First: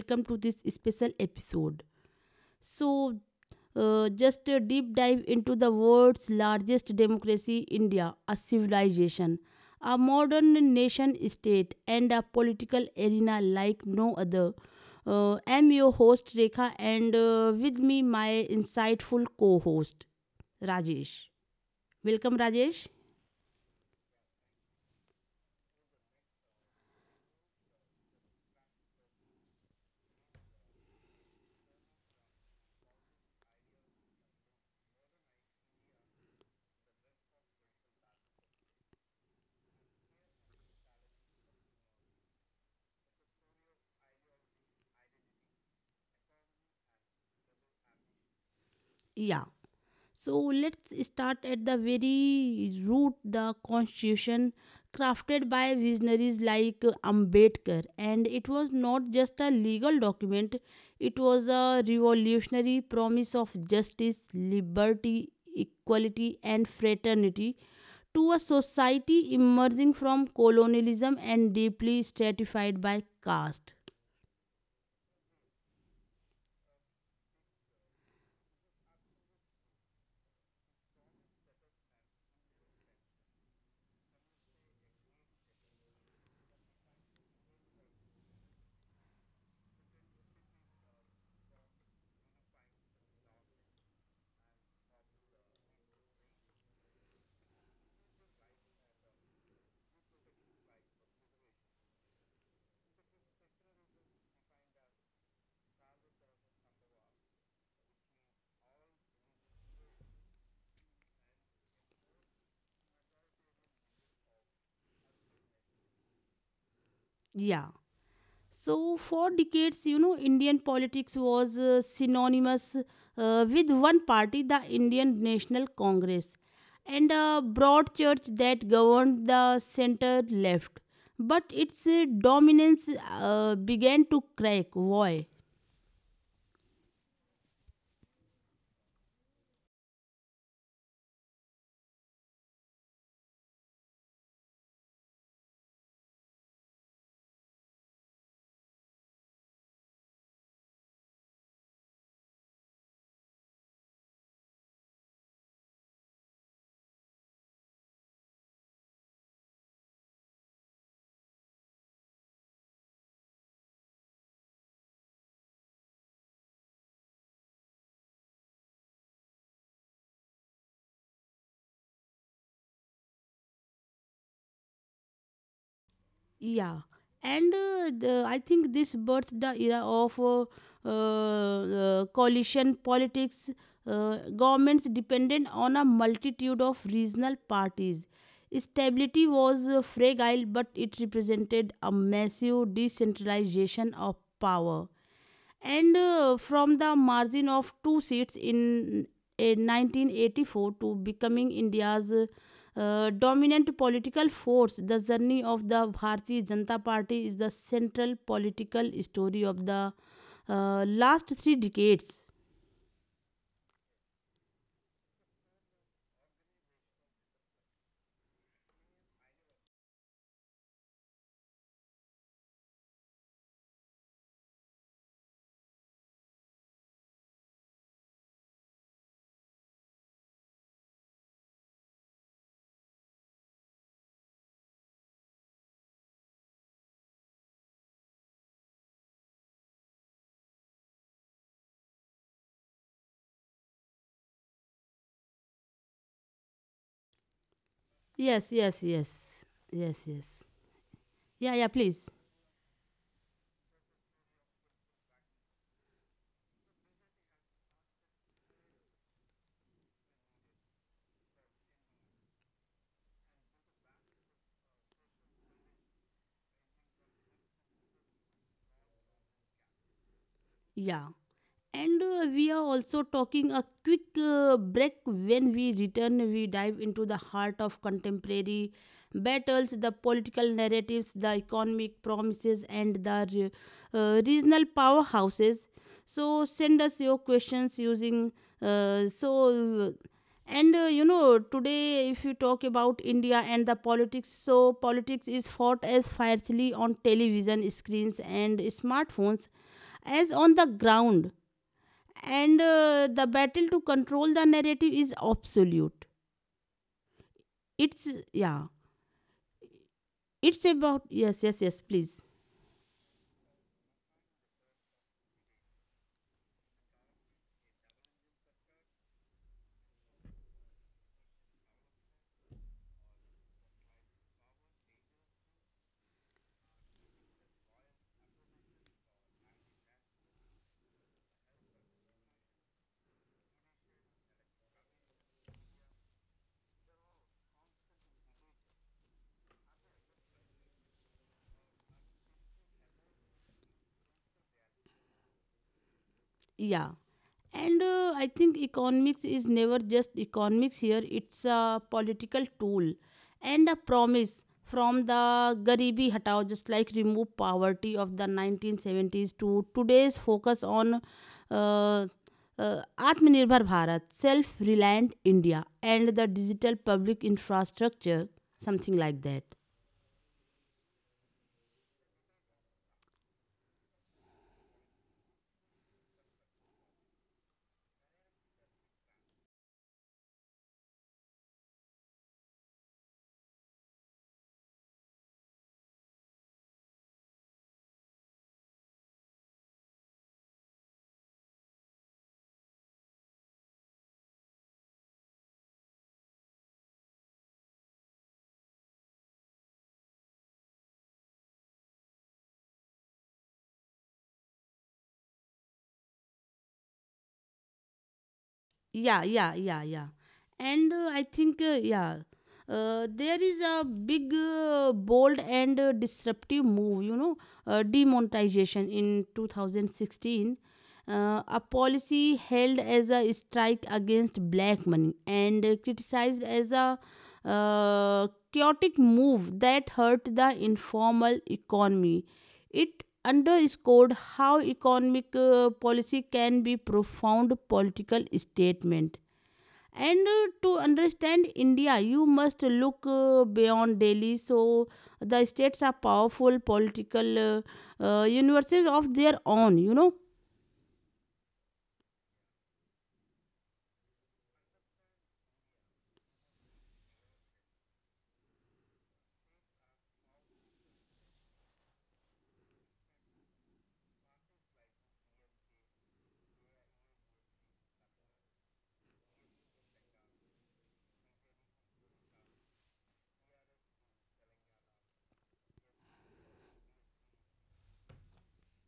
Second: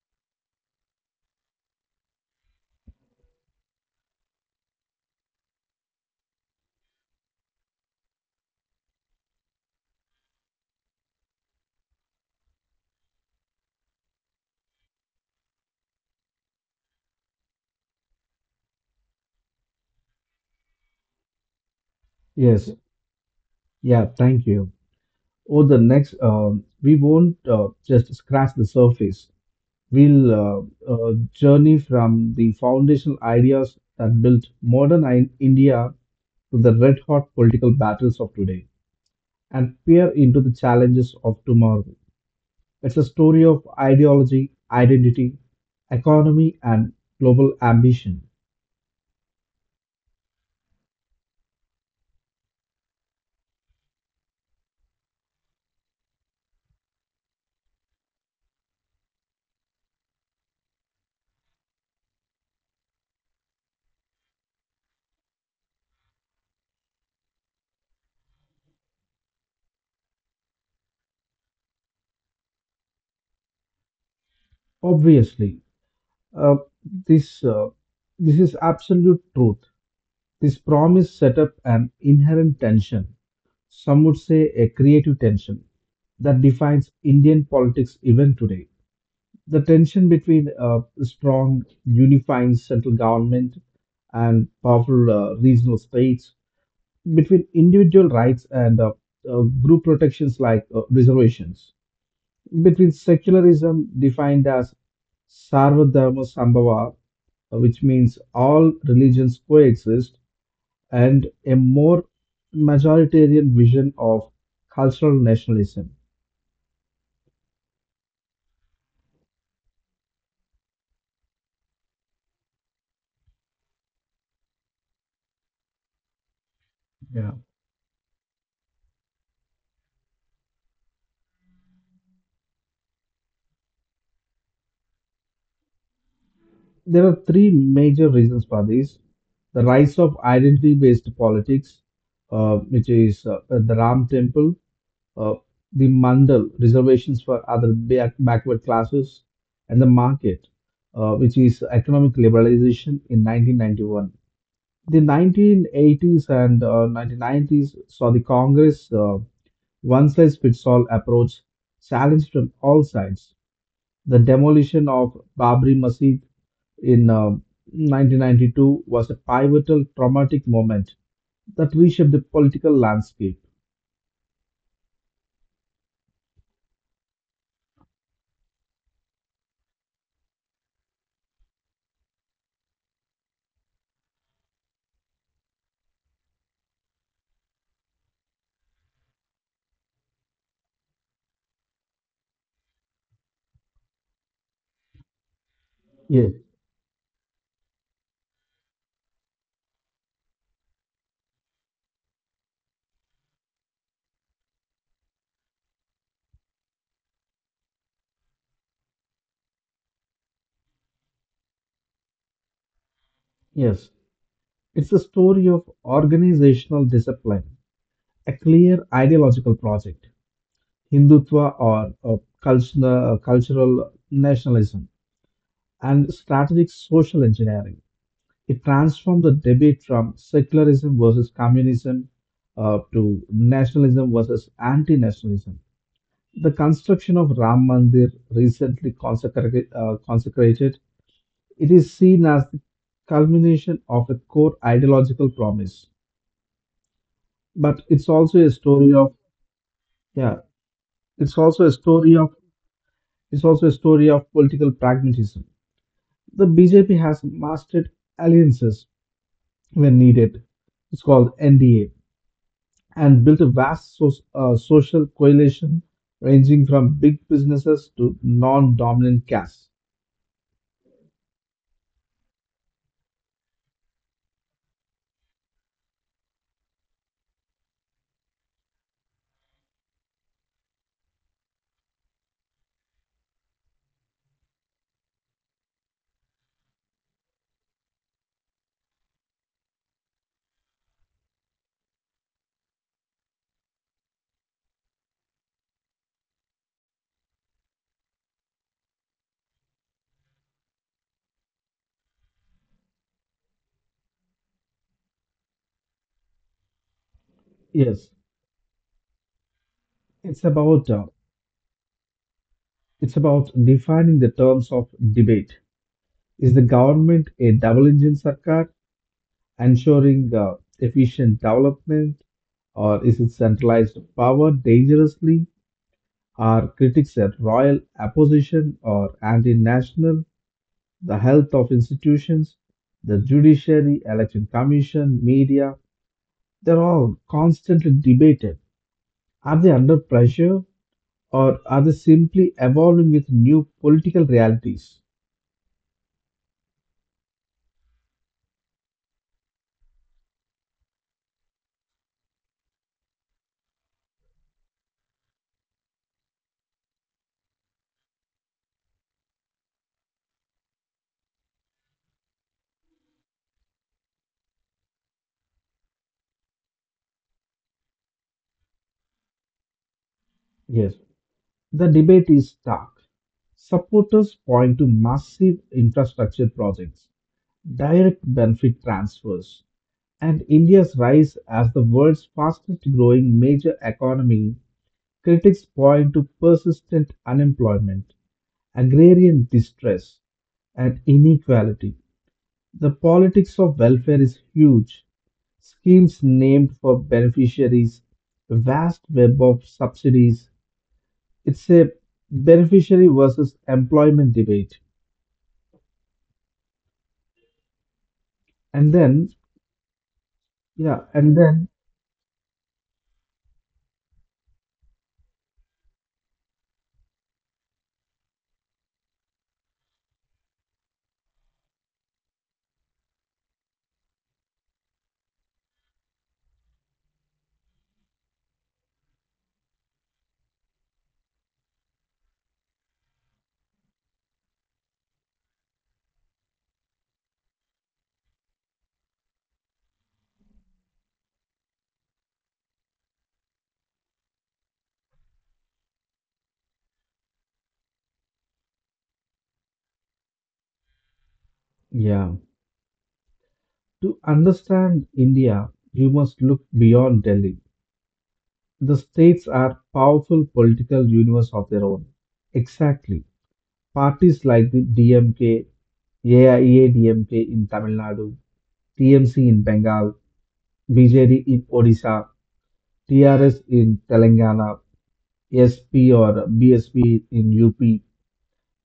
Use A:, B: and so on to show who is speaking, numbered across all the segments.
A: welcome to this special episode. So, just a deep dive into the world's largest democracy, India, a civilization, a modern nation state, and a political arena like no other. I'm your host, Rekha, and with me, my insightful co host, Rajesh. Welcome,
B: Yes,
A: Rajesh.
B: yeah, thank you. Oh, the next, we won't just scratch the surface. We'll journey from the foundational ideas that built modern I India to the red hot political battles of today and peer into the challenges of tomorrow. It's a story of ideology, identity, economy, and global ambition.
A: Yeah. So let's start at the very root, the constitution crafted by visionaries like Ambedkar, and it was not just a legal document, it was a revolutionary promise of justice, liberty, equality, and fraternity to a society emerging from colonialism and deeply stratified by caste.
B: Obviously, uh, this uh, this is absolute truth. This promise set up an inherent tension, some would say a creative tension, that defines Indian politics even today. The tension between a strong, unifying central government and powerful regional states, between individual rights and group protections like reservations, between secularism defined as Sarvadharma Sambhava, which means all religions coexist, and a more majoritarian vision of cultural nationalism.
A: Yeah. So, for decades, you know, Indian politics was synonymous with one party, the Indian National Congress, and a
B: Yeah.
A: broad church that governed the center left. But its dominance began to crack. Why?
B: There are three major reasons for this: the rise of identity based politics, which is the Ram Temple, uh, the Mandal reservations for other backward classes, and the market, which is economic liberalization in 1991. The 1980s and 1990s saw the Congress one-size-fits-all approach challenged from all sides. The demolition of Babri Masjid in 1992 was a pivotal traumatic moment that reshaped the political landscape.
A: Yeah, and I think this birthed the era of coalition politics. Governments depended on a multitude of regional parties. Stability was fragile, but it represented a massive decentralization of power, and
B: Yes,
A: from the margin of two seats in a 1984 to becoming India's dominant political force, the journey of the Bharatiya Janata Party is the central political story of the last three decades.
B: yes. It's a story of organizational discipline, a clear ideological project, Hindutva or cultural nationalism, and strategic social engineering. It transformed the debate from secularism versus communism to nationalism versus anti-nationalism. The construction of Ram Mandir, recently consecrated, it is seen as the culmination of a core ideological promise. But it's also
A: Yes,
B: a
A: yes,
B: story
A: yes,
B: of,
A: yes,
B: yeah,
A: yes.
B: it's
A: Yeah, yeah.
B: also a
A: Please.
B: story of political pragmatism. The BJP has mastered alliances when needed. It's called NDA and built a vast social coalition ranging from big businesses to non-dominant castes.
A: Yeah. And we are also talking a quick break. When we return, we dive into the heart of contemporary battles, the political narratives, the economic promises, and the regional powerhouses. So send us your questions using. So and You know, today if you talk about india and the politics, so politics is fought as fiercely on television screens and smartphones as on the ground, and the battle to control the narrative is absolute.
B: Yes,
A: It's Yeah.
B: it's
A: it's
B: about
A: about
B: uh,
A: Yes, yes, yes, please.
B: it's about defining the terms of debate. Is the government a double-engine sarkar, ensuring efficient development, or is it centralized power dangerously? Are critics at royal opposition or anti-national? The health of institutions, the judiciary, election commission, media, they're all constantly debated. Are they under pressure or are they simply evolving with new political realities?
A: Yeah. And I think economics is never just economics here, it's a political tool and a promise, from the Garibi Hatao, just like remove poverty, of the 1970s to today's focus on uh, Atmanirbhar Bharat, self reliant India, and the digital public infrastructure, something like that.
B: Yes, the debate is stark. Supporters point to massive infrastructure projects, direct benefit transfers, and India's rise as the world's fastest growing major economy. Critics point to persistent unemployment, agrarian distress, and inequality. The politics of welfare is huge. Schemes named for beneficiaries, a vast web of subsidies. It's a beneficiary versus employment debate. And
A: Yeah,
B: then,
A: yeah, yeah, yeah. And
B: yeah,
A: I think yeah, there is a big bold and disruptive move, you know, demonetization in 2016, a policy held as a strike against black money and criticized as a uh, chaotic move that hurt the informal economy. It underscored how economic policy can be profound political statement. And to understand India, you must look beyond Delhi. So the states are powerful political universes of their own. You know?
B: yeah, to understand India, you must look beyond Delhi. The states are powerful political universe of their own. Exactly. Parties like the DMK, AIA in Tamil Nadu, TMC in Bengal, BJD in Odisha, TRS in Telangana, SP or BSP in UP.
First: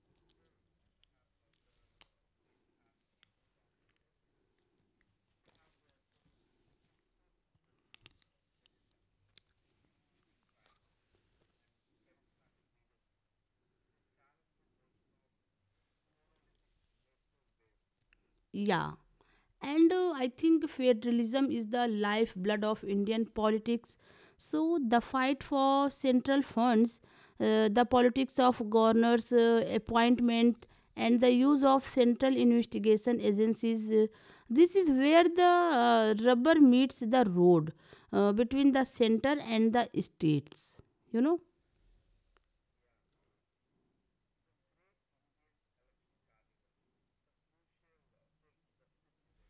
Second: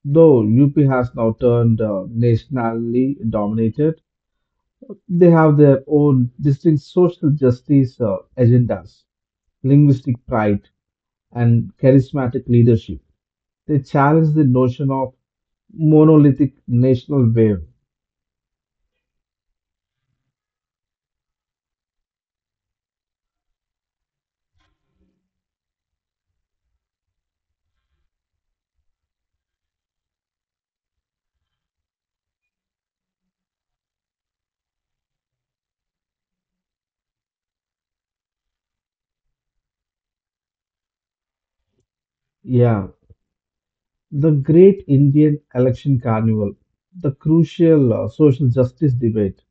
B: Though UP has now turned nationally dominated, they have their own distinct social justice agendas, linguistic pride, and charismatic leadership. They challenge the notion of monolithic national wave.
A: Yeah. And I think federalism is the lifeblood of Indian politics. So the fight for central funds, the politics of governors' appointment, and the use of central investigation agencies. This is where the rubber meets the road between the center and the states. You know?
B: Yeah, the great Indian election carnival, the crucial social justice debate,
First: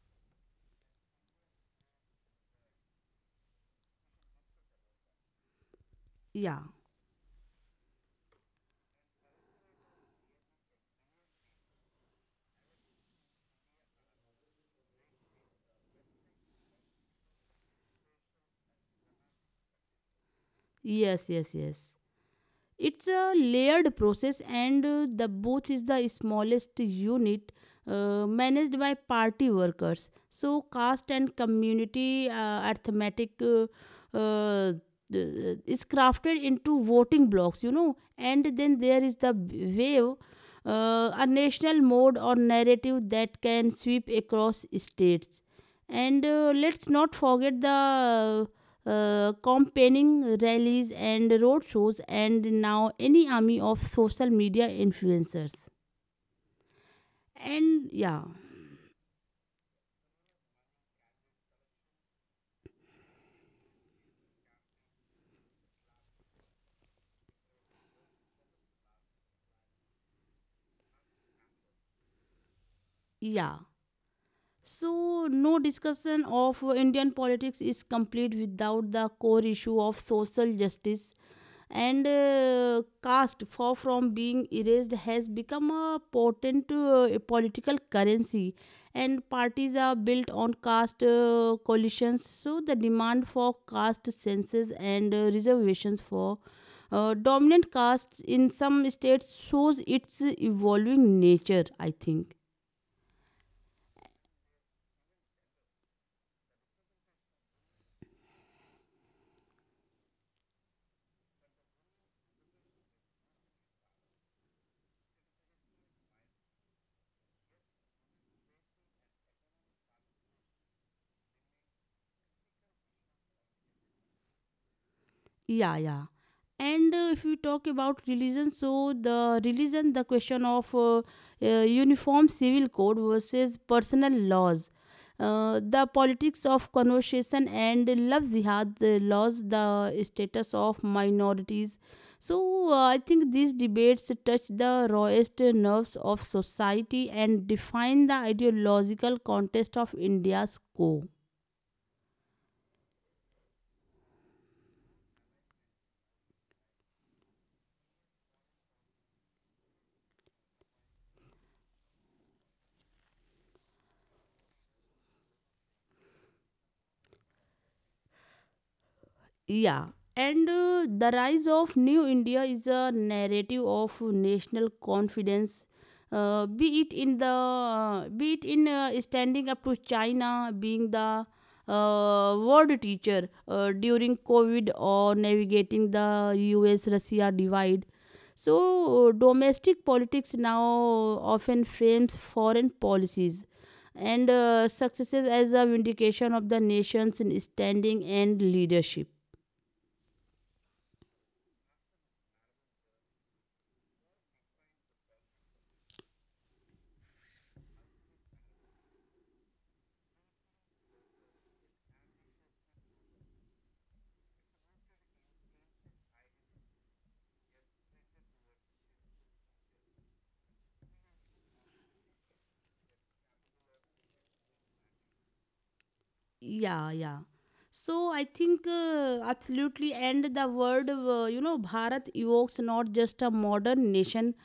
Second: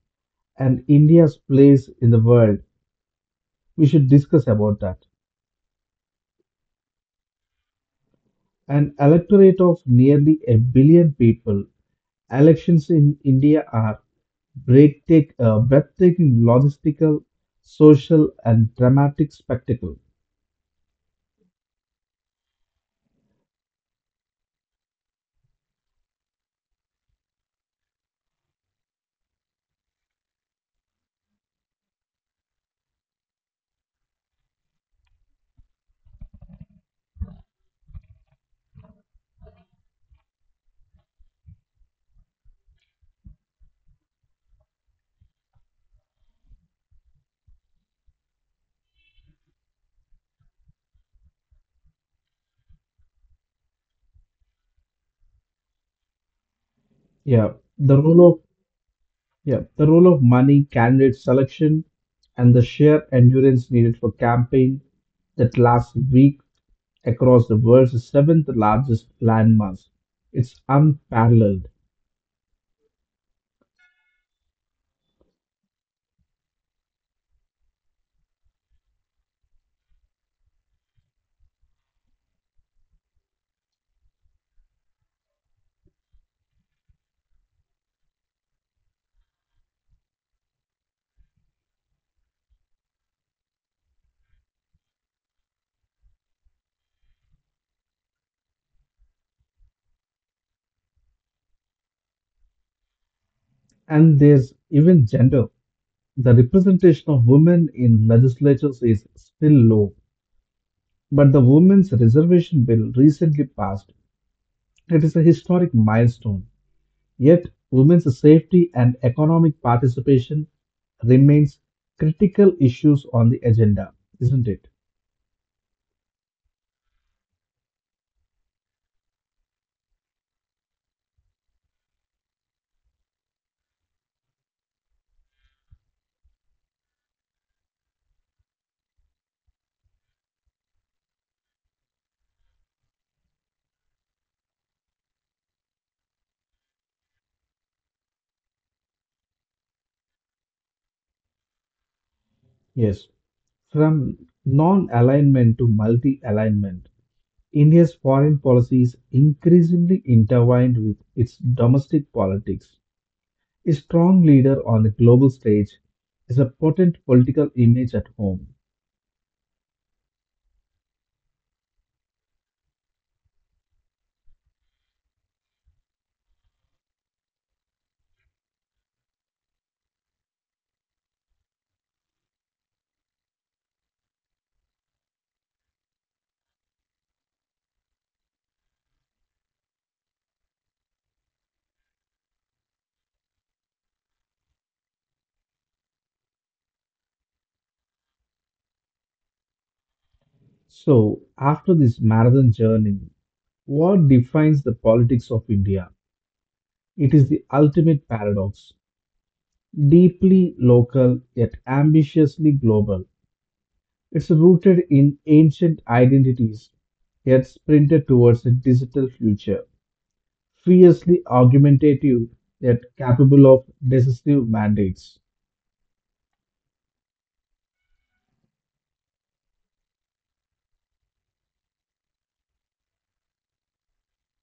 B: and India's place in the world, we should discuss about that.
A: Yeah.
B: An electorate of nearly a billion people, elections in India are breathtaking logistical, social, and dramatic spectacle.
A: Yes, yes, yes. It's a layered process, and the booth is the smallest unit managed by party workers, so caste and community arithmetic uh, is crafted into voting blocks, you know, and then there is the wave, a national mode or narrative that can sweep across states. And let's not forget the campaigning, rallies, and road shows, and now any army of social media influencers.
B: Yeah,
A: And
B: the
A: yeah,
B: role of yeah, the role of money, candidate selection, and the sheer endurance needed for campaign that lasts week across the world's seventh largest landmass. It's unparalleled.
A: yeah. So, no discussion of Indian politics is complete without the core issue of social justice, and caste, far from being erased, has become a potent political currency. And parties are built on caste coalitions, so the demand for caste census and reservations for dominant castes in some states shows its evolving nature, I think.
B: And there's even gender. The representation of women in legislatures is still low, but the Women's Reservation Bill recently passed. It is a historic milestone. Yet, women's safety and economic participation remains critical issues on the agenda, isn't it?
A: Yeah, yeah. And if we talk about religion, the question of uniform civil code versus personal laws, the politics of conversation and love jihad, the laws, the status of minorities, so I think these debates touch the rawest nerves of society and define the ideological context of india's core.
B: Yes. From non-alignment to multi-alignment, India's foreign policy is increasingly intertwined with its domestic politics. A strong leader on the global stage is a potent political image at home.
A: Yeah, and the rise of New India is a narrative of national confidence. Be it in standing up to China, being the world teacher during COVID, or navigating the U.S.-Russia divide. So domestic politics now often frames foreign policies and successes as a vindication of the nation's standing and leadership.
B: So, after this marathon journey, what defines the politics of India? It is the ultimate paradox, deeply local yet ambitiously global. It's rooted in ancient identities yet sprinted towards a digital future, fiercely argumentative yet capable of decisive mandates.
A: 呀呀，So I think absolutely, and the word you know Bharat evokes not just a modern nation,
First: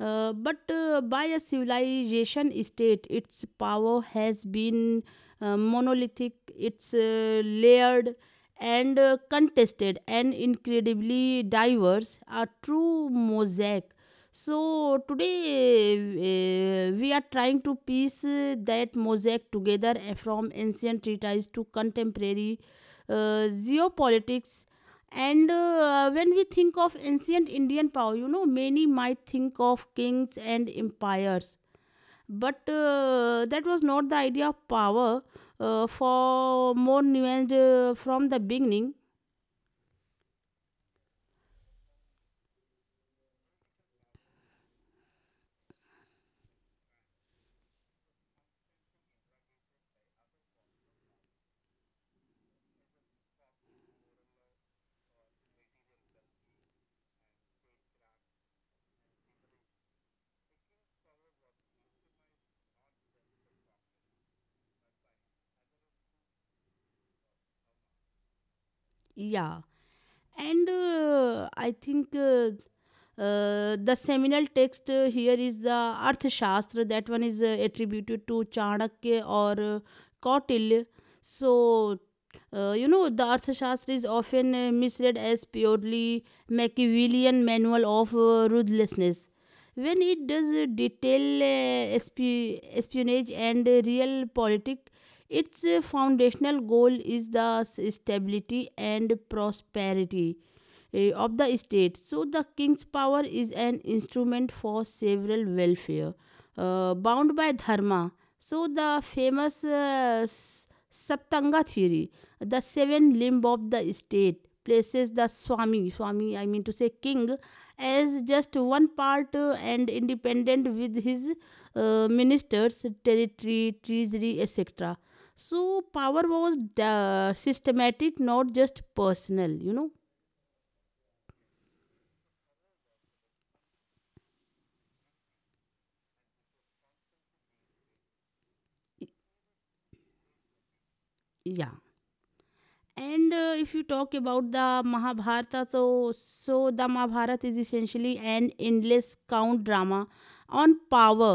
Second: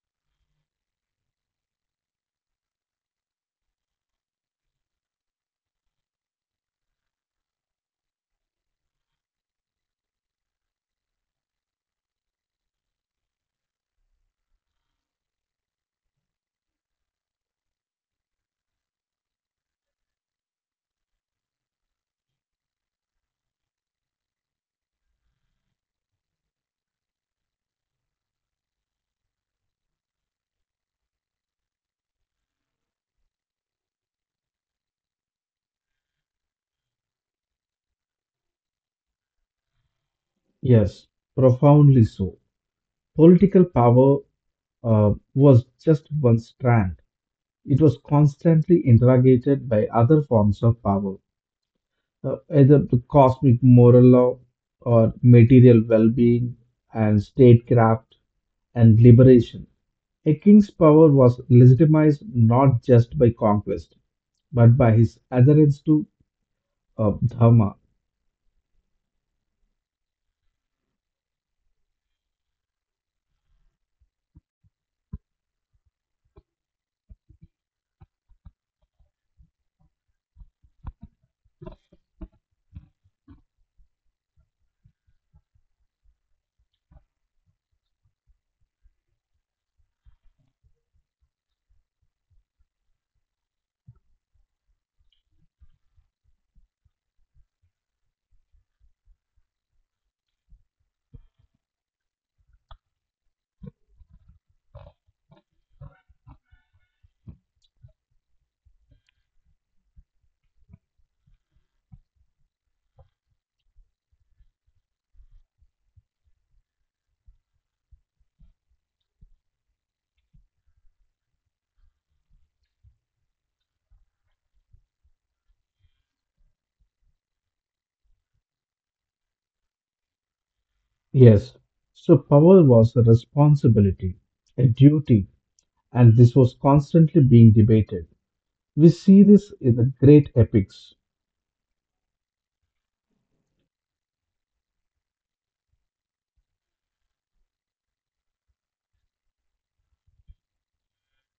A: but by a civilization state. Its power has been monolithic, it's layered and contested, and incredibly diverse. A true mosaic. So today we are trying to piece that mosaic together, from ancient treatises to contemporary geopolitics. And when we think of ancient indian power, you know, many might think of kings and empires, but that was not the idea of power, for more nuanced from the beginning.
B: Yes, profoundly so. Political power was just one strand. It was constantly interrogated by other forms of power, either the cosmic moral law or material well being and statecraft and liberation. A king's power was legitimized not just by conquest, but by his adherence to Dharma.
A: Yeah, and I think the seminal text here is the Arthashastra, that one is attributed to Chanakya or Kautilya. So, you know, the Arthashastra is often misread as purely Machiavellian manual of ruthlessness. When it does detail espionage and real politics, its foundational goal is the stability and prosperity of the state, so the king's power is an instrument for several welfare bound by dharma. So the famous Saptanga theory, the seven limb of the state, places the Swami, I mean to say king, as just one part and independent with his ministers, territory, treasury, etc. So power was systematic, not just personal, you know.
B: Yes, so power was a responsibility, a duty, and this was constantly being debated. We see this in the great epics,
A: Yeah. And if you talk about the Mahabharata, so the Mahabharata is essentially an endless count drama on power.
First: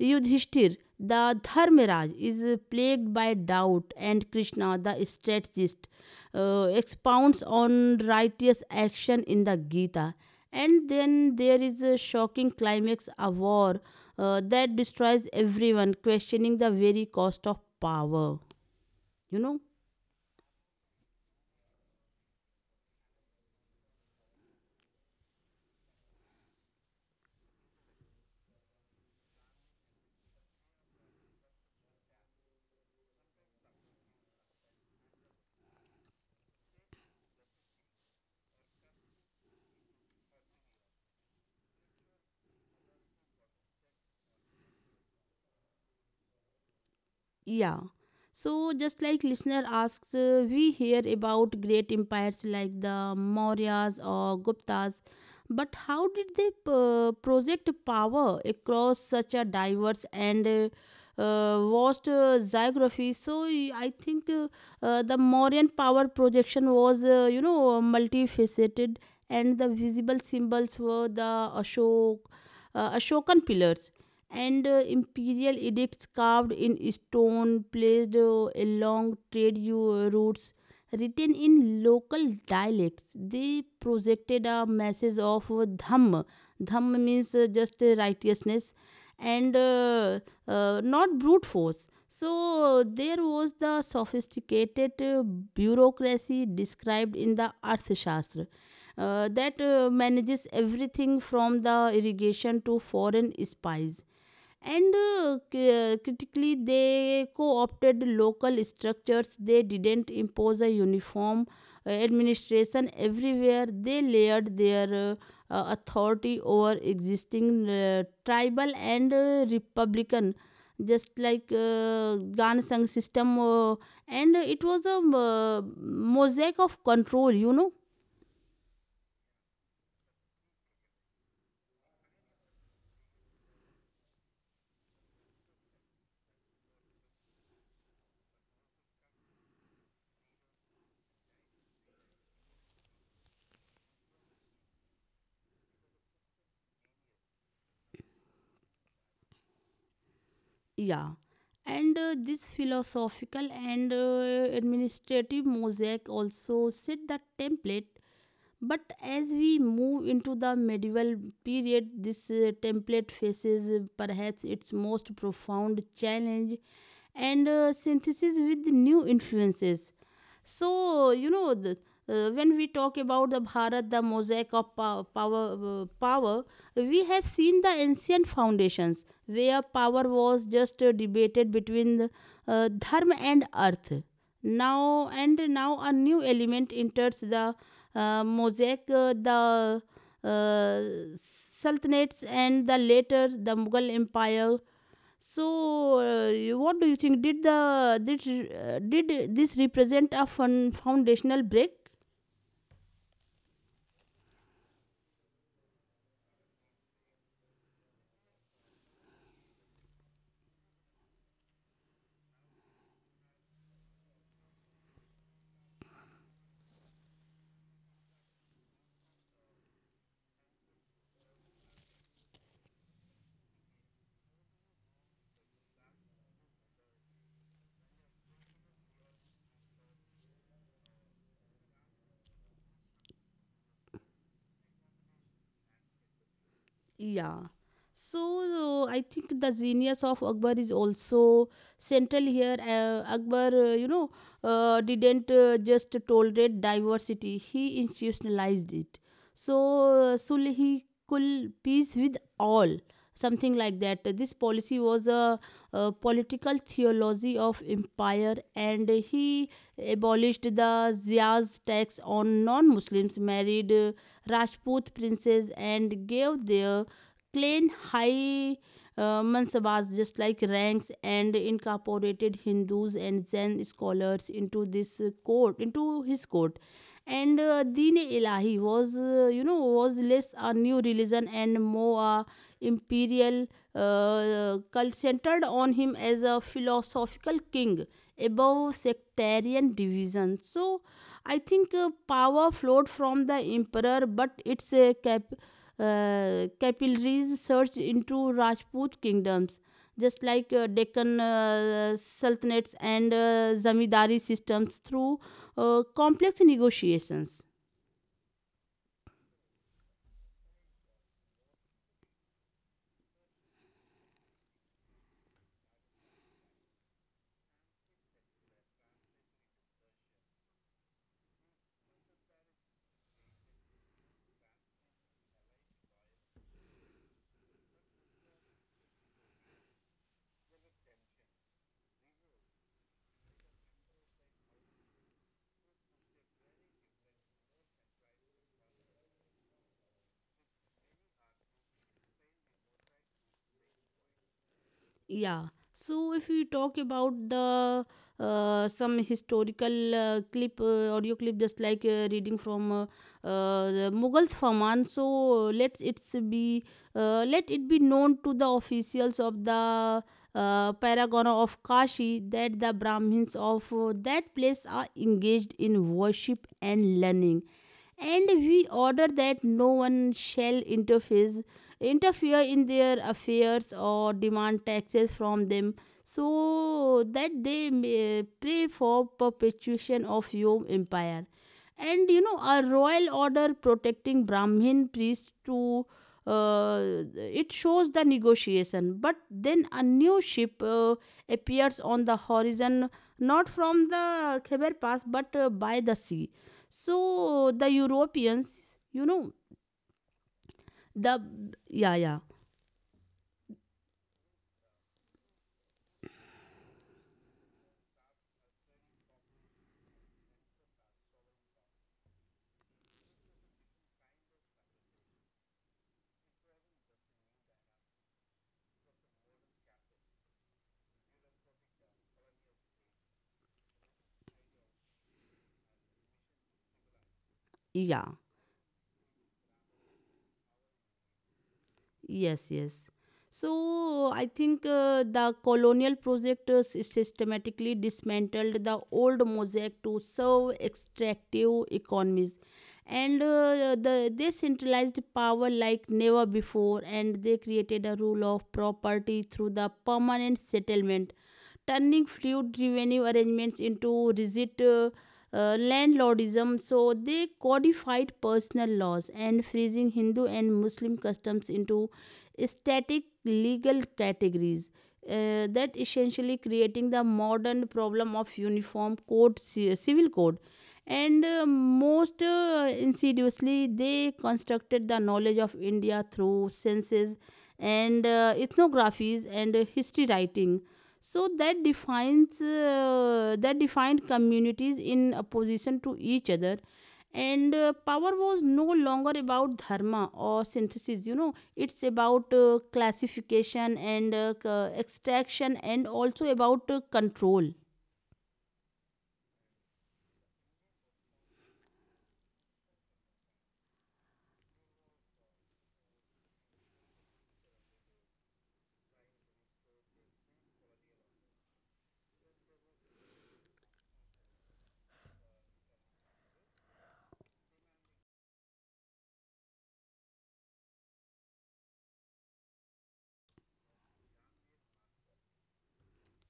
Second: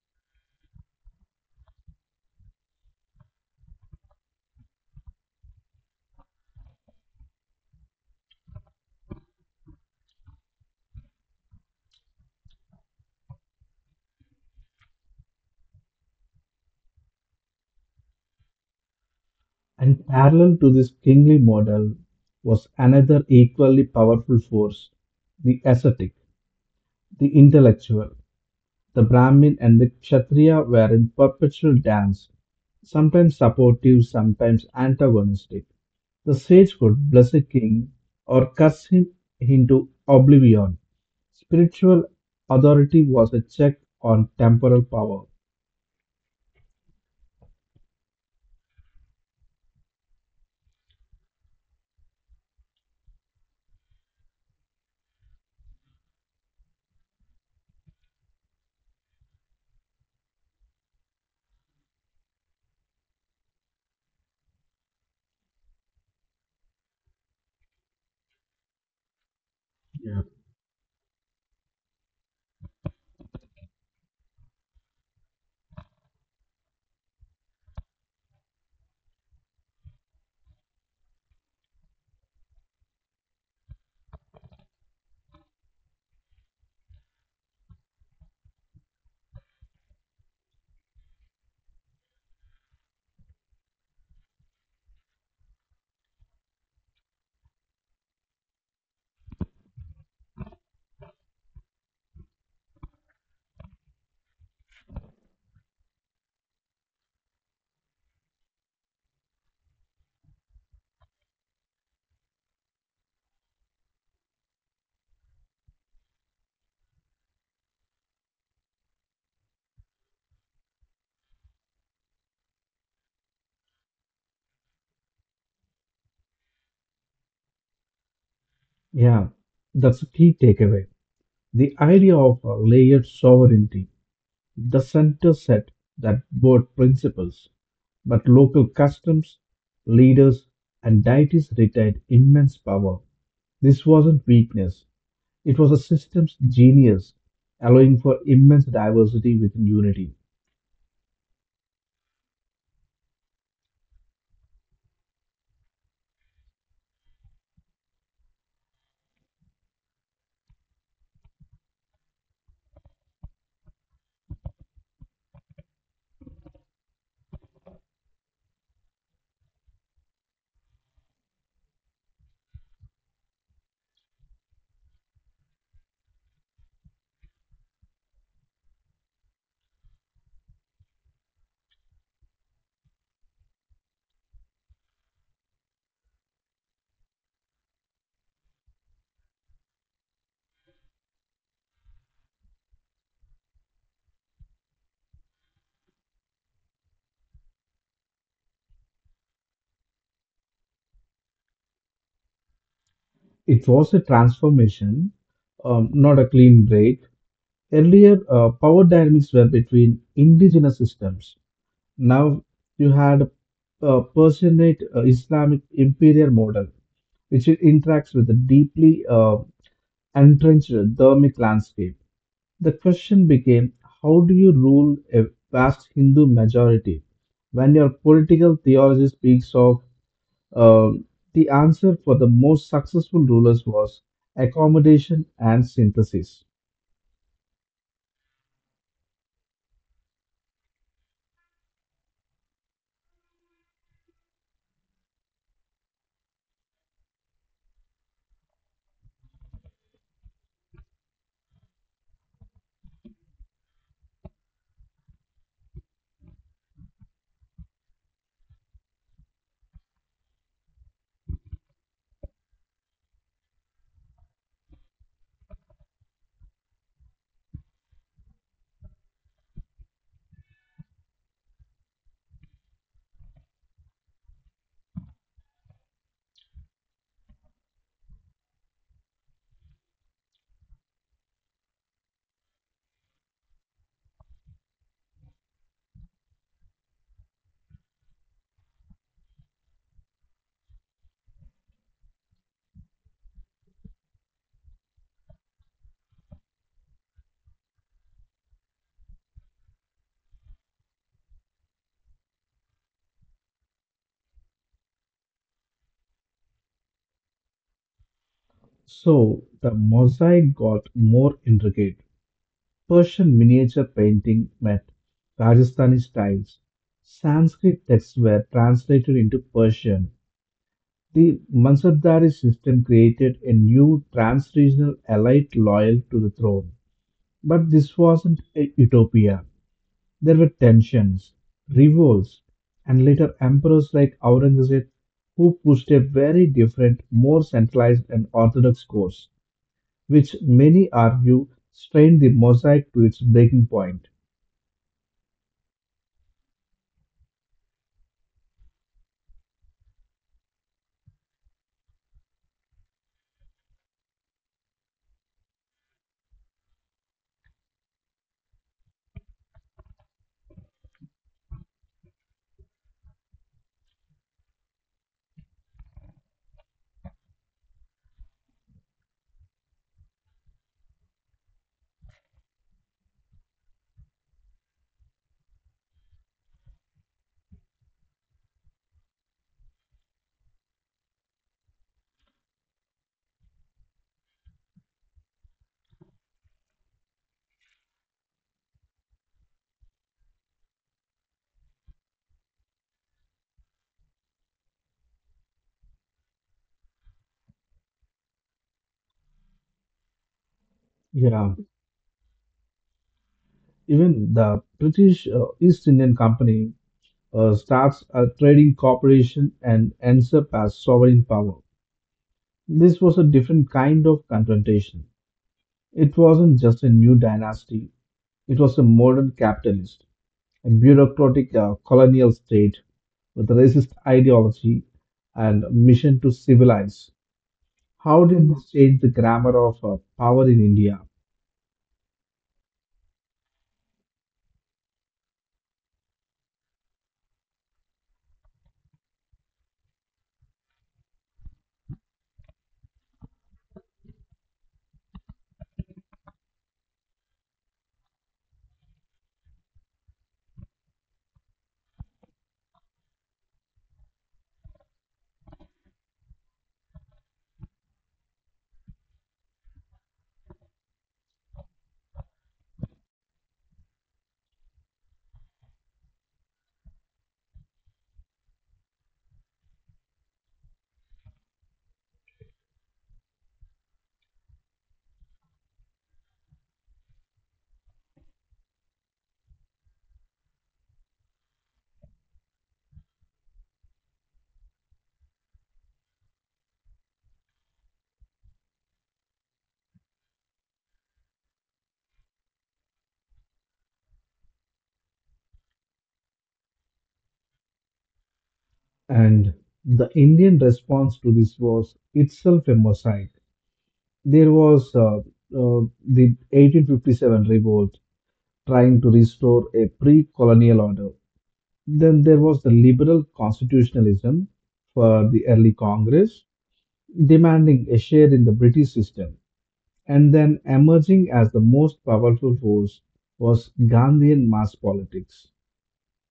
A: Yudhishthir, the Dharmiraj, is plagued by doubt, and Krishna, the strategist, expounds on righteous action in the Gita. And then there is a shocking climax, a war that destroys everyone, questioning the very cost of power. You know.
B: and parallel to this kingly model was another equally powerful force, the ascetic, the intellectual. The Brahmin and the Kshatriya were in perpetual dance, sometimes supportive, sometimes antagonistic. The sage could bless a king or curse him into oblivion. Spiritual authority was a check on temporal power.
A: Yeah. So, just like listener asks, we hear about great empires like the Mauryas or Guptas, but how did they project power across such a diverse and vast geography? So y- I think The Mauryan power projection was, you know, multifaceted, and the visible
B: Yeah.
A: symbols were the Ashok, Ashokan pillars and imperial edicts carved in stone placed along trade routes, written in local dialects. They projected a message of Dhamma. Dhamma means just righteousness and not brute force. So there was the sophisticated bureaucracy described in the Arthashastra. That manages everything from the irrigation to foreign spies, and critically they co-opted local structures, they didn't impose a uniform administration everywhere. They layered their authority over existing tribal and republican, just like gansang system, and it was a mosaic of control, you know.
B: Yeah, that's a key takeaway. The idea of a layered sovereignty, the center set that both principles, but local customs, leaders, and deities retained immense power. This wasn't weakness, it was a system's genius, allowing for immense diversity within unity.
A: Yeah, and this philosophical and administrative mosaic also set the template. But as we move into the medieval period, this template faces perhaps its most profound challenge and synthesis with new influences. So, you know, when we talk about the Bharat, the mosaic of power, we have seen the ancient foundations where power was just debated between dharma and earth. Now a new element enters the mosaic, the uh, sultanates and the later the Mughal Empire. So, what do you think? Did the did this represent a fun foundational break?
B: It was a transformation, not a clean break. Earlier, power dynamics were between indigenous systems. Now you had a personate Islamic imperial model, which it interacts with a deeply entrenched Dharmic landscape. The question became, how do you rule a vast Hindu majority when your political theology speaks of? uh, the answer for the most successful rulers was accommodation and synthesis.
A: Yeah. So I think the genius of Akbar is also central here. Akbar, you know, didn't just tolerate diversity; he institutionalized it. So Sulhikul peace with all, something like that. This policy was a political theology of empire, and he abolished the Ziyaz tax on non-Muslims, married Rajput princes, and gave their clan high mansabas, just like ranks, and incorporated hindus and zen scholars into this court into his court. And deen ilahi was you know was less a new religion and more a imperial cult centered on him as a philosophical king above sectarian division. So I think power flowed from the emperor, but its capillaries surged into rajput kingdoms, just like Deccan sultanates and zamindari systems through complex negotiations.
B: So the mosaic got more intricate. Persian miniature painting met Rajasthani styles. Sanskrit texts were translated into Persian. The Mansabdari system created a new trans-regional elite loyal to the throne. But this wasn't a utopia. There were tensions, revolts, and later emperors like Aurangzeb who pushed a very different, more centralized and orthodox course, which many argue strained the mosaic to its breaking point.
A: Yeah. So if we talk about the some historical audio clip, just like reading from the Mughals Farman. So be let it be known to the officials of the Paragon of Kashi that the Brahmins of that place are engaged in worship and learning, and we order that no one shall interfere in their affairs or demand taxes from them, so that they may pray for perpetuation of your empire. And you know, a royal order protecting brahmin priests to uh, it shows the negotiation. But then a new ship appears on the horizon, not from the Khyber Pass but by the sea. So the Europeans, you know the
B: Yeah.
A: yeah yeah
B: Even the British East Indian Company starts a trading corporation and ends up as sovereign power. This was a different kind of confrontation. It wasn't just a new dynasty, it was a modern capitalist, a bureaucratic colonial state with racist ideology and mission to civilize.
A: yeah
B: How did this change the grammar of power in India?
A: Yes, yes. So I think the colonial project systematically dismantled the old mosaic to serve extractive economies, and they centralized power like never before, and they created a rule of property through the permanent settlement, turning feud revenue arrangements into rigid. Landlordism. So they codified personal laws and freezing Hindu and Muslim customs into static legal categories. That essentially creating the modern problem of uniform code, civil code. And most insidiously, they constructed the knowledge of India through census and ethnographies and history writing, so that defines that defined communities in opposition to each other. And power was no longer about dharma or synthesis, you know, it's about classification and extraction, and also about control.
B: And the Indian response to this was itself a mosaic. There was the 1857 revolt trying to restore a pre colonial order. Then there was the liberal constitutionalism for the early Congress, demanding a share in the British system. And then emerging as the most powerful force was Gandhian mass politics.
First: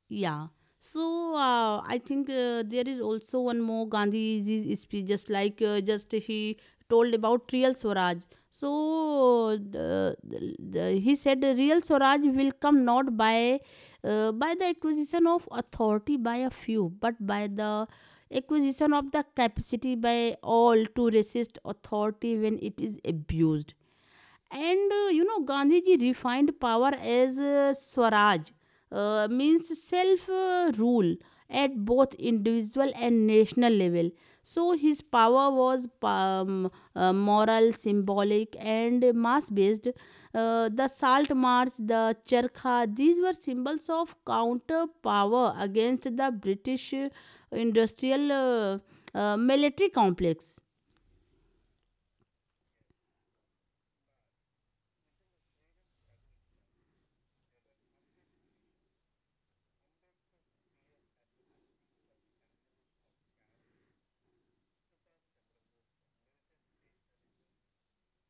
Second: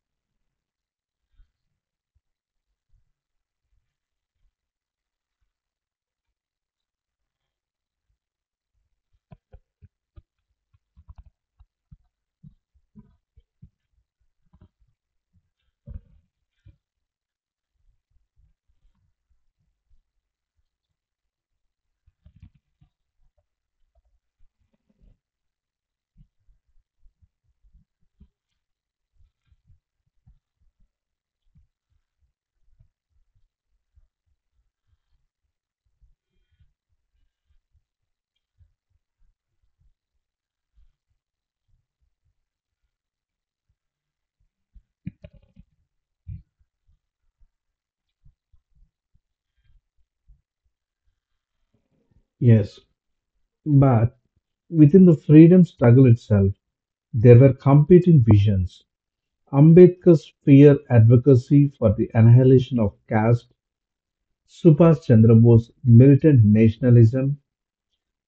A: Yeah. So I think there is also one more Gandhi's speech, just like just he told about real Swaraj. So he said real Swaraj will come not by by the acquisition of authority by a few, but by the acquisition of the capacity by all to resist authority when it is abused. And you know, Gandhiji defined power as Swaraj, means self rule at both individual and national level. So his power was moral, symbolic, and mass based. The salt march, the charkha, these were symbols of counter power against the British industrial military complex.
B: Yes, but within the freedom struggle itself, there were competing visions: Ambedkar's fear advocacy for the annihilation of caste, Subhas Chandra Bose's militant nationalism,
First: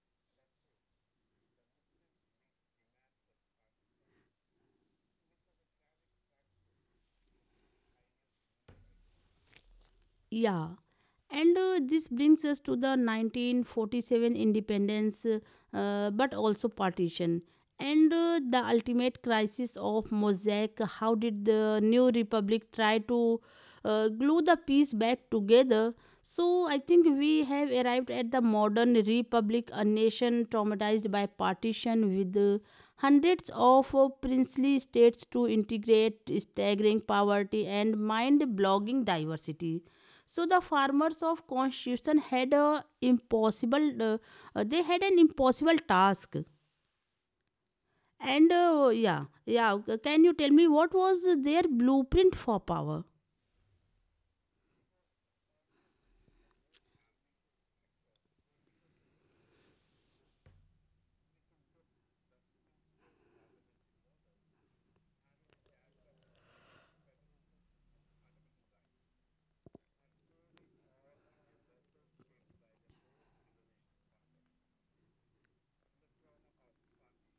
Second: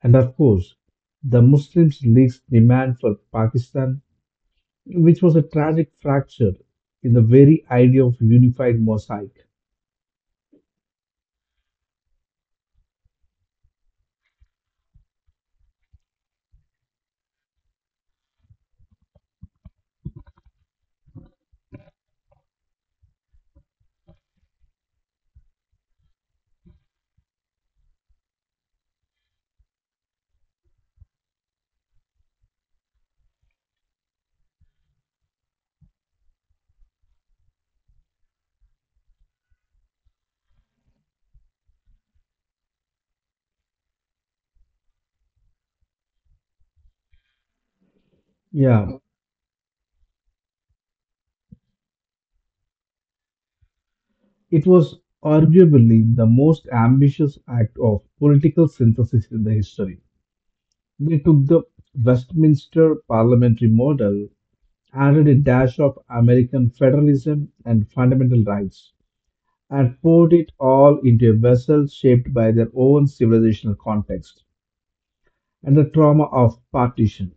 B: and of course, the Muslim League's demand for Pakistan, which was a tragic fracture in the very idea of unified mosaic.
A: Yeah. And this brings us to the 1947 independence, but also partition. And the ultimate crisis of Mosaic. How did the new republic try to glue the piece back together? So I think we have arrived at the modern republic, a nation traumatized by partition with hundreds of princely states to integrate, staggering poverty and mind blogging diversity. So the farmers of constitution had a impossible they had an impossible task. And
B: Yeah,
A: can you tell me what was their blueprint for power?
B: it was arguably the most ambitious act of political synthesis in the history. They took the Westminster parliamentary model, added a dash of American federalism and fundamental rights, and poured it all into a vessel shaped by their own civilizational context and the trauma of partition.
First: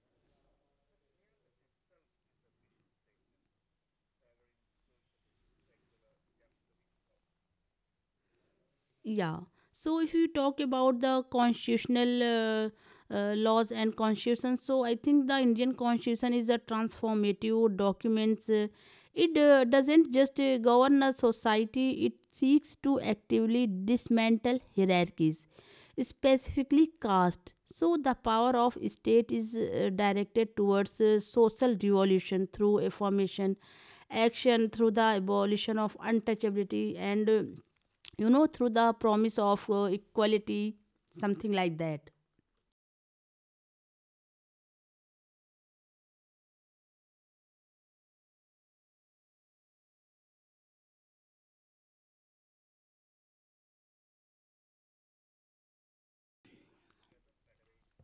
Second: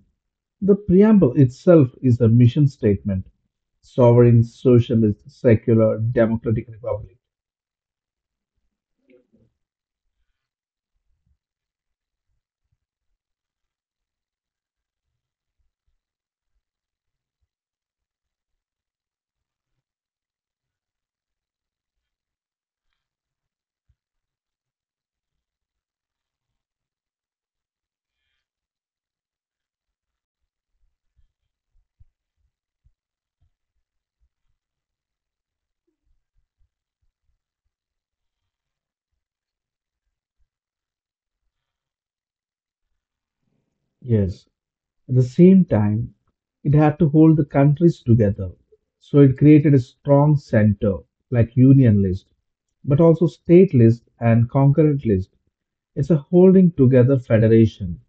B: The preamble itself is a mission statement: sovereign, socialist, secular, democratic republic.
A: Yeah. So if you talk about the constitutional laws and constitution, so I think the Indian constitution is a transformative document. It doesn't just govern a society, it seeks to actively dismantle hierarchies, specifically caste. So the power of state is directed towards social revolution through affirmation, action through the abolition of untouchability and you know, through the promise of equality, something like that.
B: Yes. At the same time, it had to hold the countries together. So it created a strong center like Union List, but also State List and Concurrent List. It's a holding together federation,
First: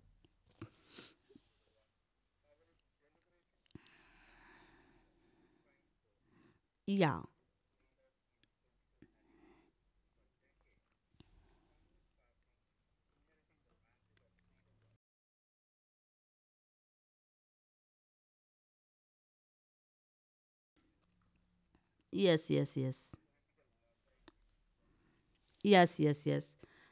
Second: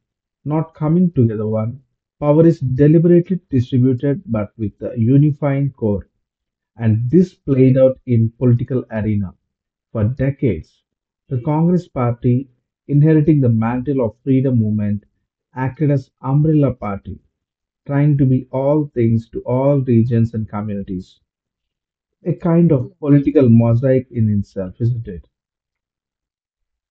B: not coming together one. Power is deliberately distributed but with a unifying core, and
A: yeah
B: this played out in political arena for decades. The Congress Party, inheriting the mantle of freedom movement, acted as umbrella party, trying to be all things to all regions and communities. A
A: yes
B: kind
A: yes yes
B: of political mosaic in itself, isn't it?
A: Yes, yes, yes.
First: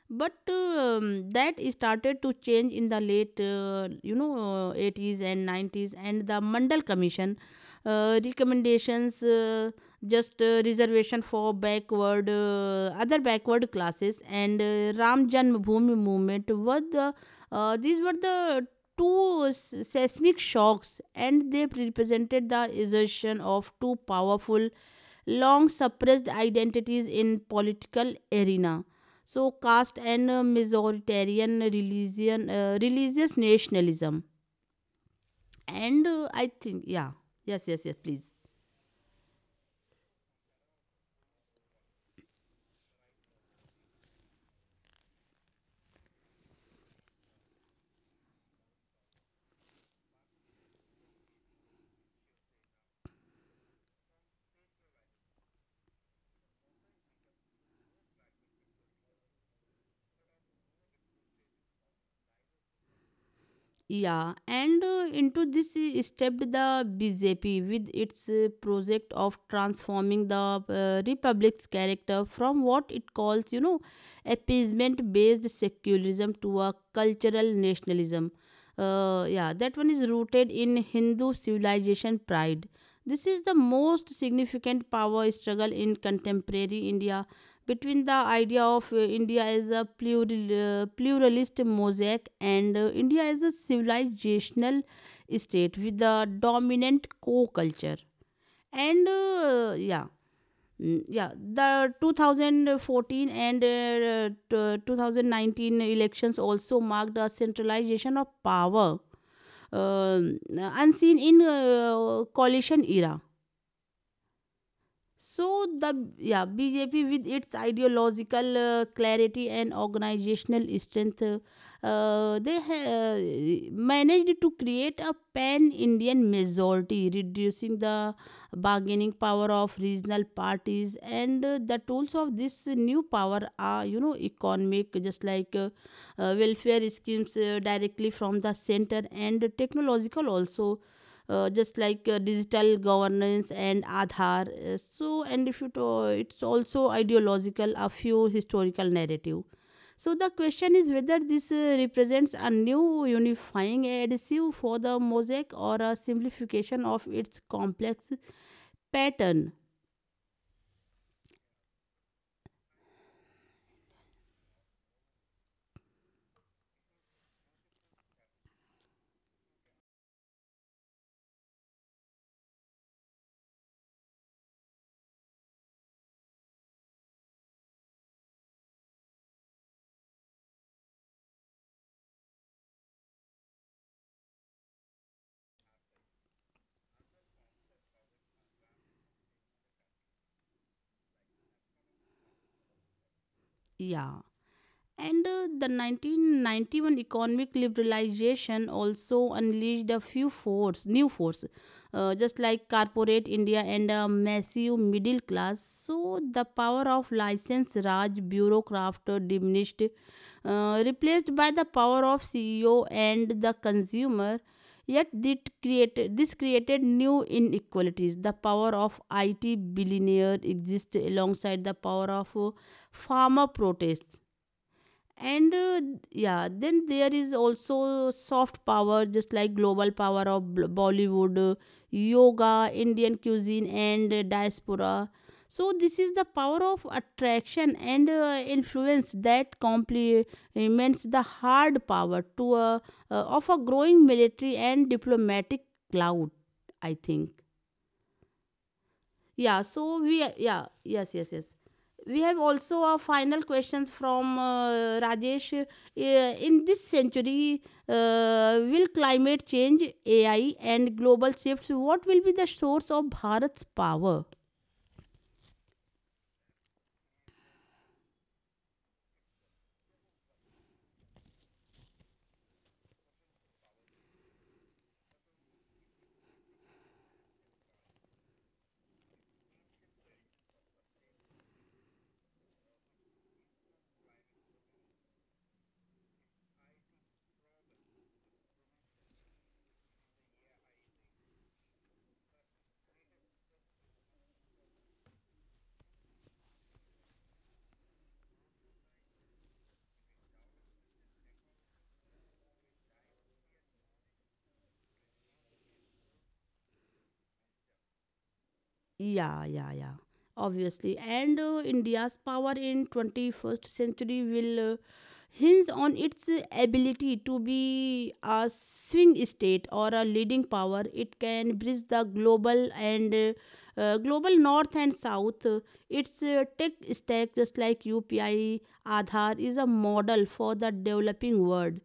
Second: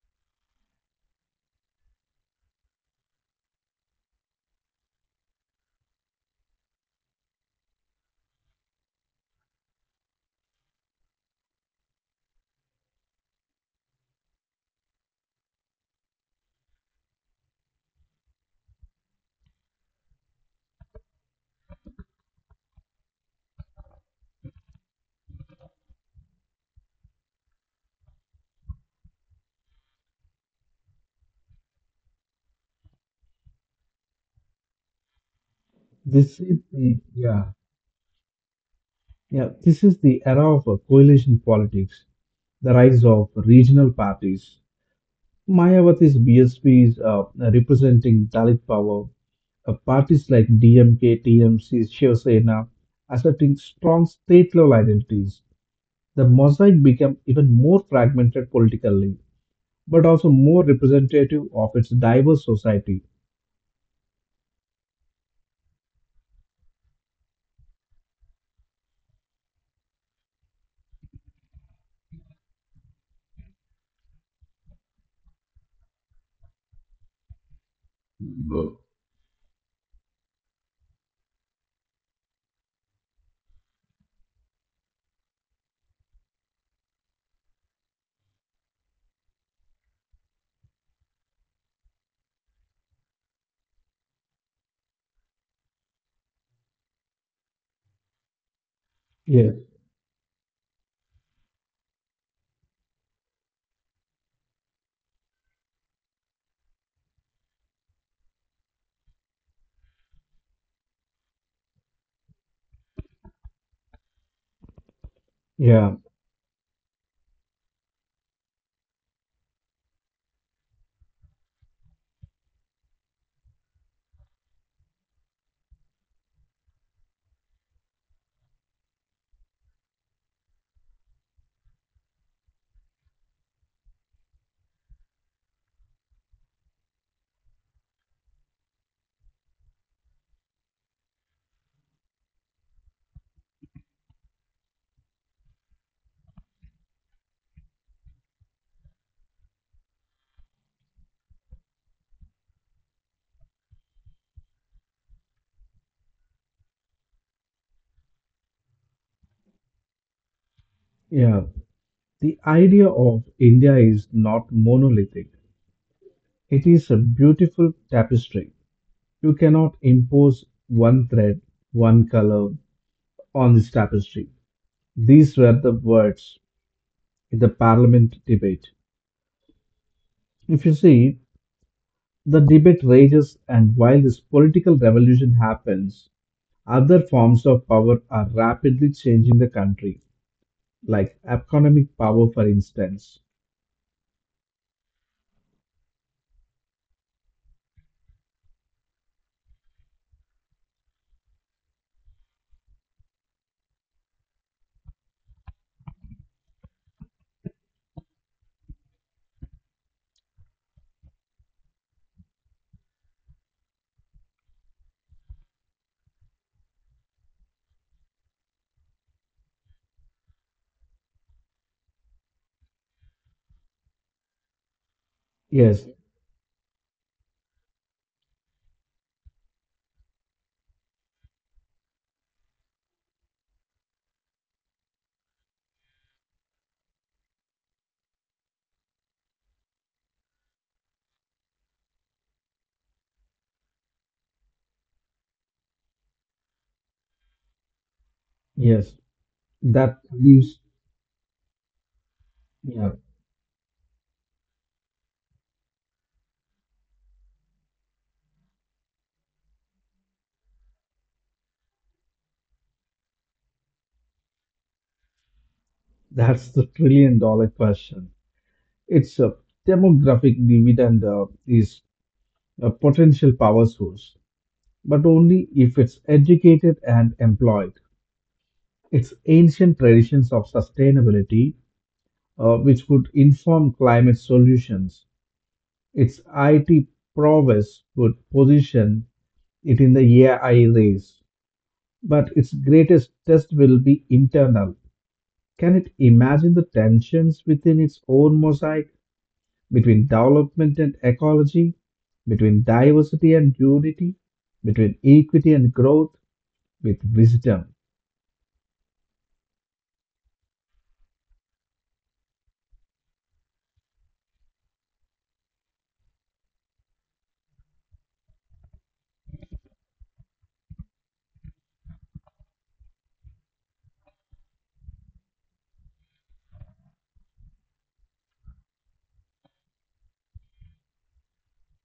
A: But that started to change in the late, eighties and nineties, and the Mandal Commission recommendations just reservation for backward, other backward classes, and Ram Janmabhoomi movement were the uh, these were the two seismic shocks, and they represented the assertion of two powerful long suppressed identities in political arena. So caste and majoritarian religion, religious nationalism, and
B: This
A: I
B: is
A: think
B: the
A: yeah,
B: yeah.
A: yes, yes, yes, please.
B: Yeah, this is the era of coalition politics, the rise of regional parties. Mayawati's BSP is representing Dalit power. Parties like DMK, TMC, Shiv Sena asserting strong state level identities. The mosaic became even more fragmented politically, but also more representative of its diverse society.
A: Yeah, and into this stepped the BJP with its project of transforming the republic's character from what it calls, you know, appeasement based secularism to a cultural nationalism.
B: Bro.
A: Yeah, that one is rooted in Hindu civilization pride. This is the most significant power struggle in contemporary India between the idea of India as a plural, pluralist mosaic and India as a civilizational state with a dominant co culture. And
B: Yeah,
A: yeah. Yeah, the 2014 and 2019 elections also marked a centralization of power unseen in coalition era. So the
B: yeah,
A: yeah BJP with its ideological clarity and organizational strength, managed to create a pan-Indian majority, reducing the bargaining power of regional parties. And the tools of this new power are, you know, economic, just like welfare schemes directly from the center, and technological also, just like digital governance and Aadhaar. So, and if you to, it's also ideological, a few historical narrative. So the question is whether this represents a new unifying adhesive for the mosaic or a simplification of its complex pattern.
B: yeah. The idea of India is not monolithic. It is a beautiful tapestry. You cannot impose one thread, one color on this tapestry. These were the words in the parliament debate. If you see, the debate rages, and while this political revolution happens, other forms of power are rapidly changing the country, like economic power, for instance.
A: Yeah. And the 1991 economic liberalization also unleashed a few new force, just like corporate India and a massive middle class. So the power of license Raj bureaucrat diminished, replaced by the power of CEO and the consumer. Yet this created new inequalities. The power of IT billionaire exists alongside the power of farmer protests. And
B: Yes,
A: yeah, then there is also soft power, just like global power of Bollywood, yoga, Indian cuisine and diaspora. So this is the power of attraction and influence that complements the hard power to of a growing military and diplomatic cloud, I think.
B: yes,
A: yeah
B: that
A: so we
B: leaves,
A: yeah yes yes yes we have also
B: yeah,
A: a final question from Rajesh. In this century, will climate change, AI, and global shifts, what will be the source of Bharat's power?
B: that's the trillion dollar question. Its demographic dividend is a potential power source, but only if it's educated and employed. Its ancient traditions of sustainability, which would inform climate solutions, its IT prowess would position it in the AI race. But its greatest test will be internal. Can it imagine the tensions within its own mosaic? Between development and ecology, between diversity and unity, between equity and growth, with wisdom.
A: Yeah, yeah, yeah. Obviously. And India's power in 21st century will hinge on its ability to be a swing state or a leading power. It can bridge the global north and south. Its tech stack, just like UPI, Aadhaar, is a model for the developing world.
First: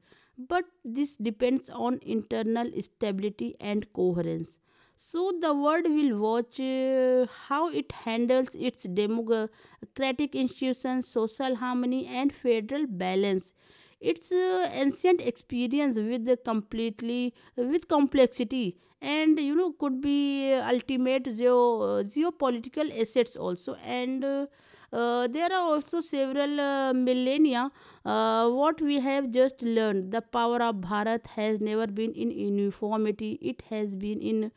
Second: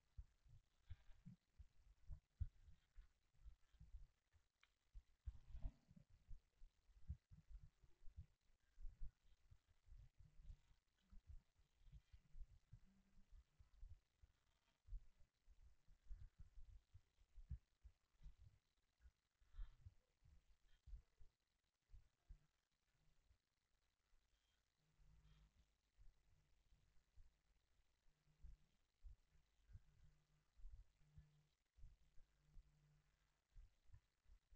A: But this depends on internal stability and coherence. So the world will watch how it handles its democratic institutions, social harmony, and federal balance. Its ancient experience with the completely with complexity, and you know, could be ultimate geopolitical assets also. And there are also several millennia. What we have just learned, the power of Bharat has never been in uniformity, it has been in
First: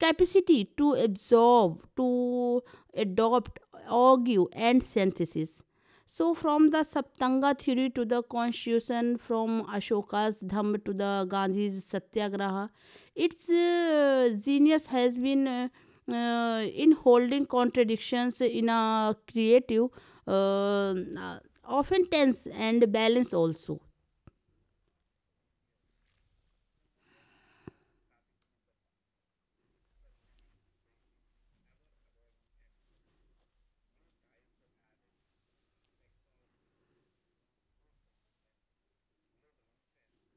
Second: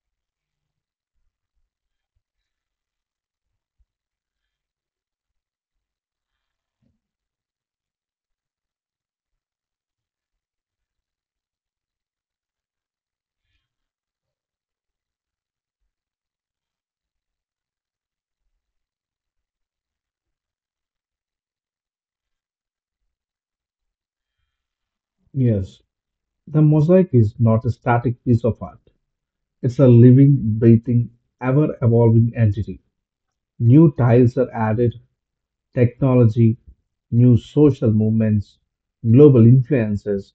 A: capacity to absorb, to adopt, argue, and synthesis. So, from the Saptanga theory to the constitution, from Ashoka's Dhamma to the Gandhi's Satyagraha, its genius has been in holding contradictions in a creative, uh, uh, often tense, and balance also.
B: Yes, the mosaic is not a static piece of art. It's a living, breathing, ever evolving entity. New tiles are added: technology, new social movements, global influences;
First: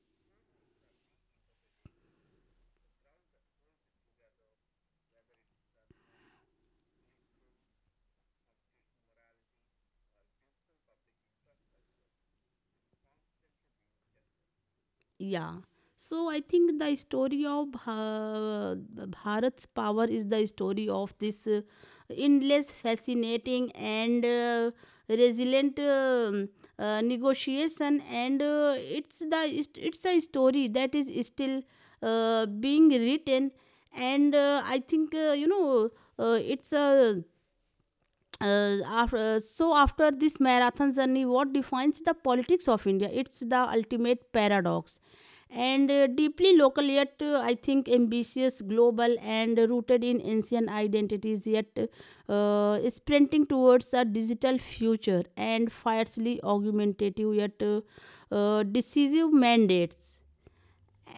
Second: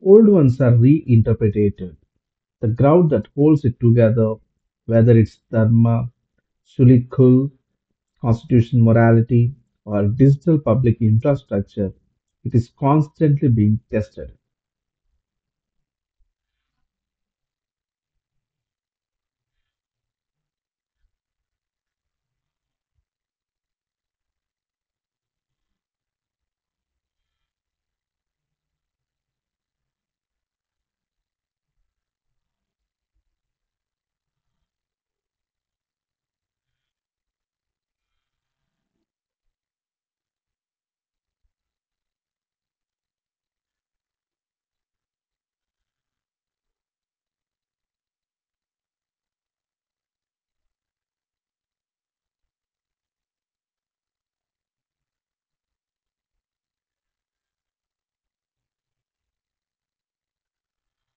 B: old ones are reinterpreted. The ground that holds it together, whether it's Dharma, Sulikul, constitution morality, or digital public infrastructure, it is constantly being tested.
A: Yeah. So I think the story of Bharat's power is the story of this endless, fascinating, and resilient negotiation. And it's the it's a story that is still being written. And I think uh, it's a so after this marathon journey, what defines the politics of India? It's the ultimate paradox, and deeply local, yet I think ambitious global, and rooted in ancient identities, yet is sprinting towards a digital future, and fiercely argumentative, yet decisive mandates.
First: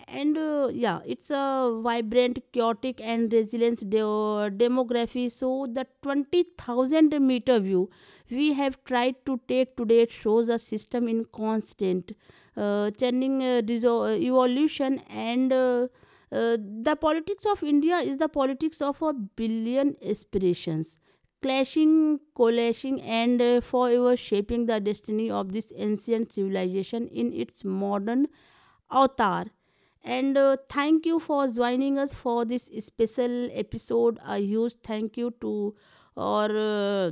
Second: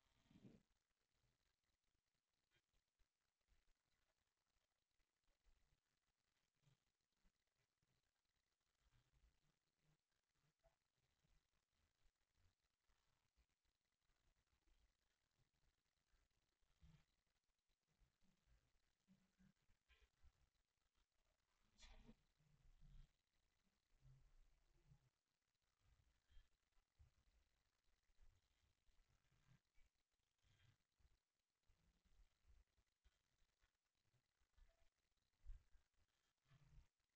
A: And yeah, it's a vibrant, chaotic, and resilient demography. So the 20,000 meter view we have tried to take today shows a system in constant churning, evolution, and uh, the politics of India is the politics of a billion aspirations clashing, collashing, and forever shaping the destiny of this ancient civilization in its modern Avatar. And thank you for joining us for this special episode. A huge thank you to our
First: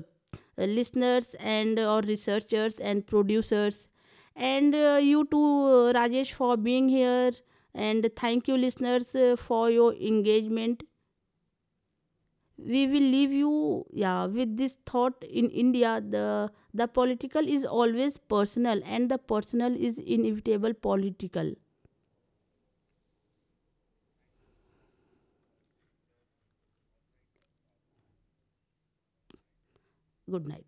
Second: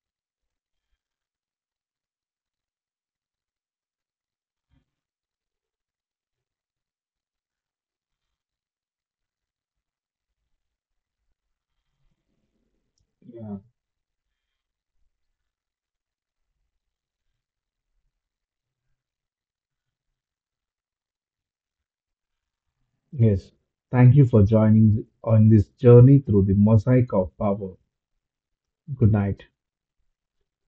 A: listeners and our researchers and producers. And you too, Rajesh, for being here. And thank you, listeners, for your engagement. We will leave
B: Yeah.
A: you, yeah, with this thought: in India the political is always personal, and the personal is inevitable political.
B: Yes. Thank you for joining on this journey through the mosaic of power. Good night.
A: Good night.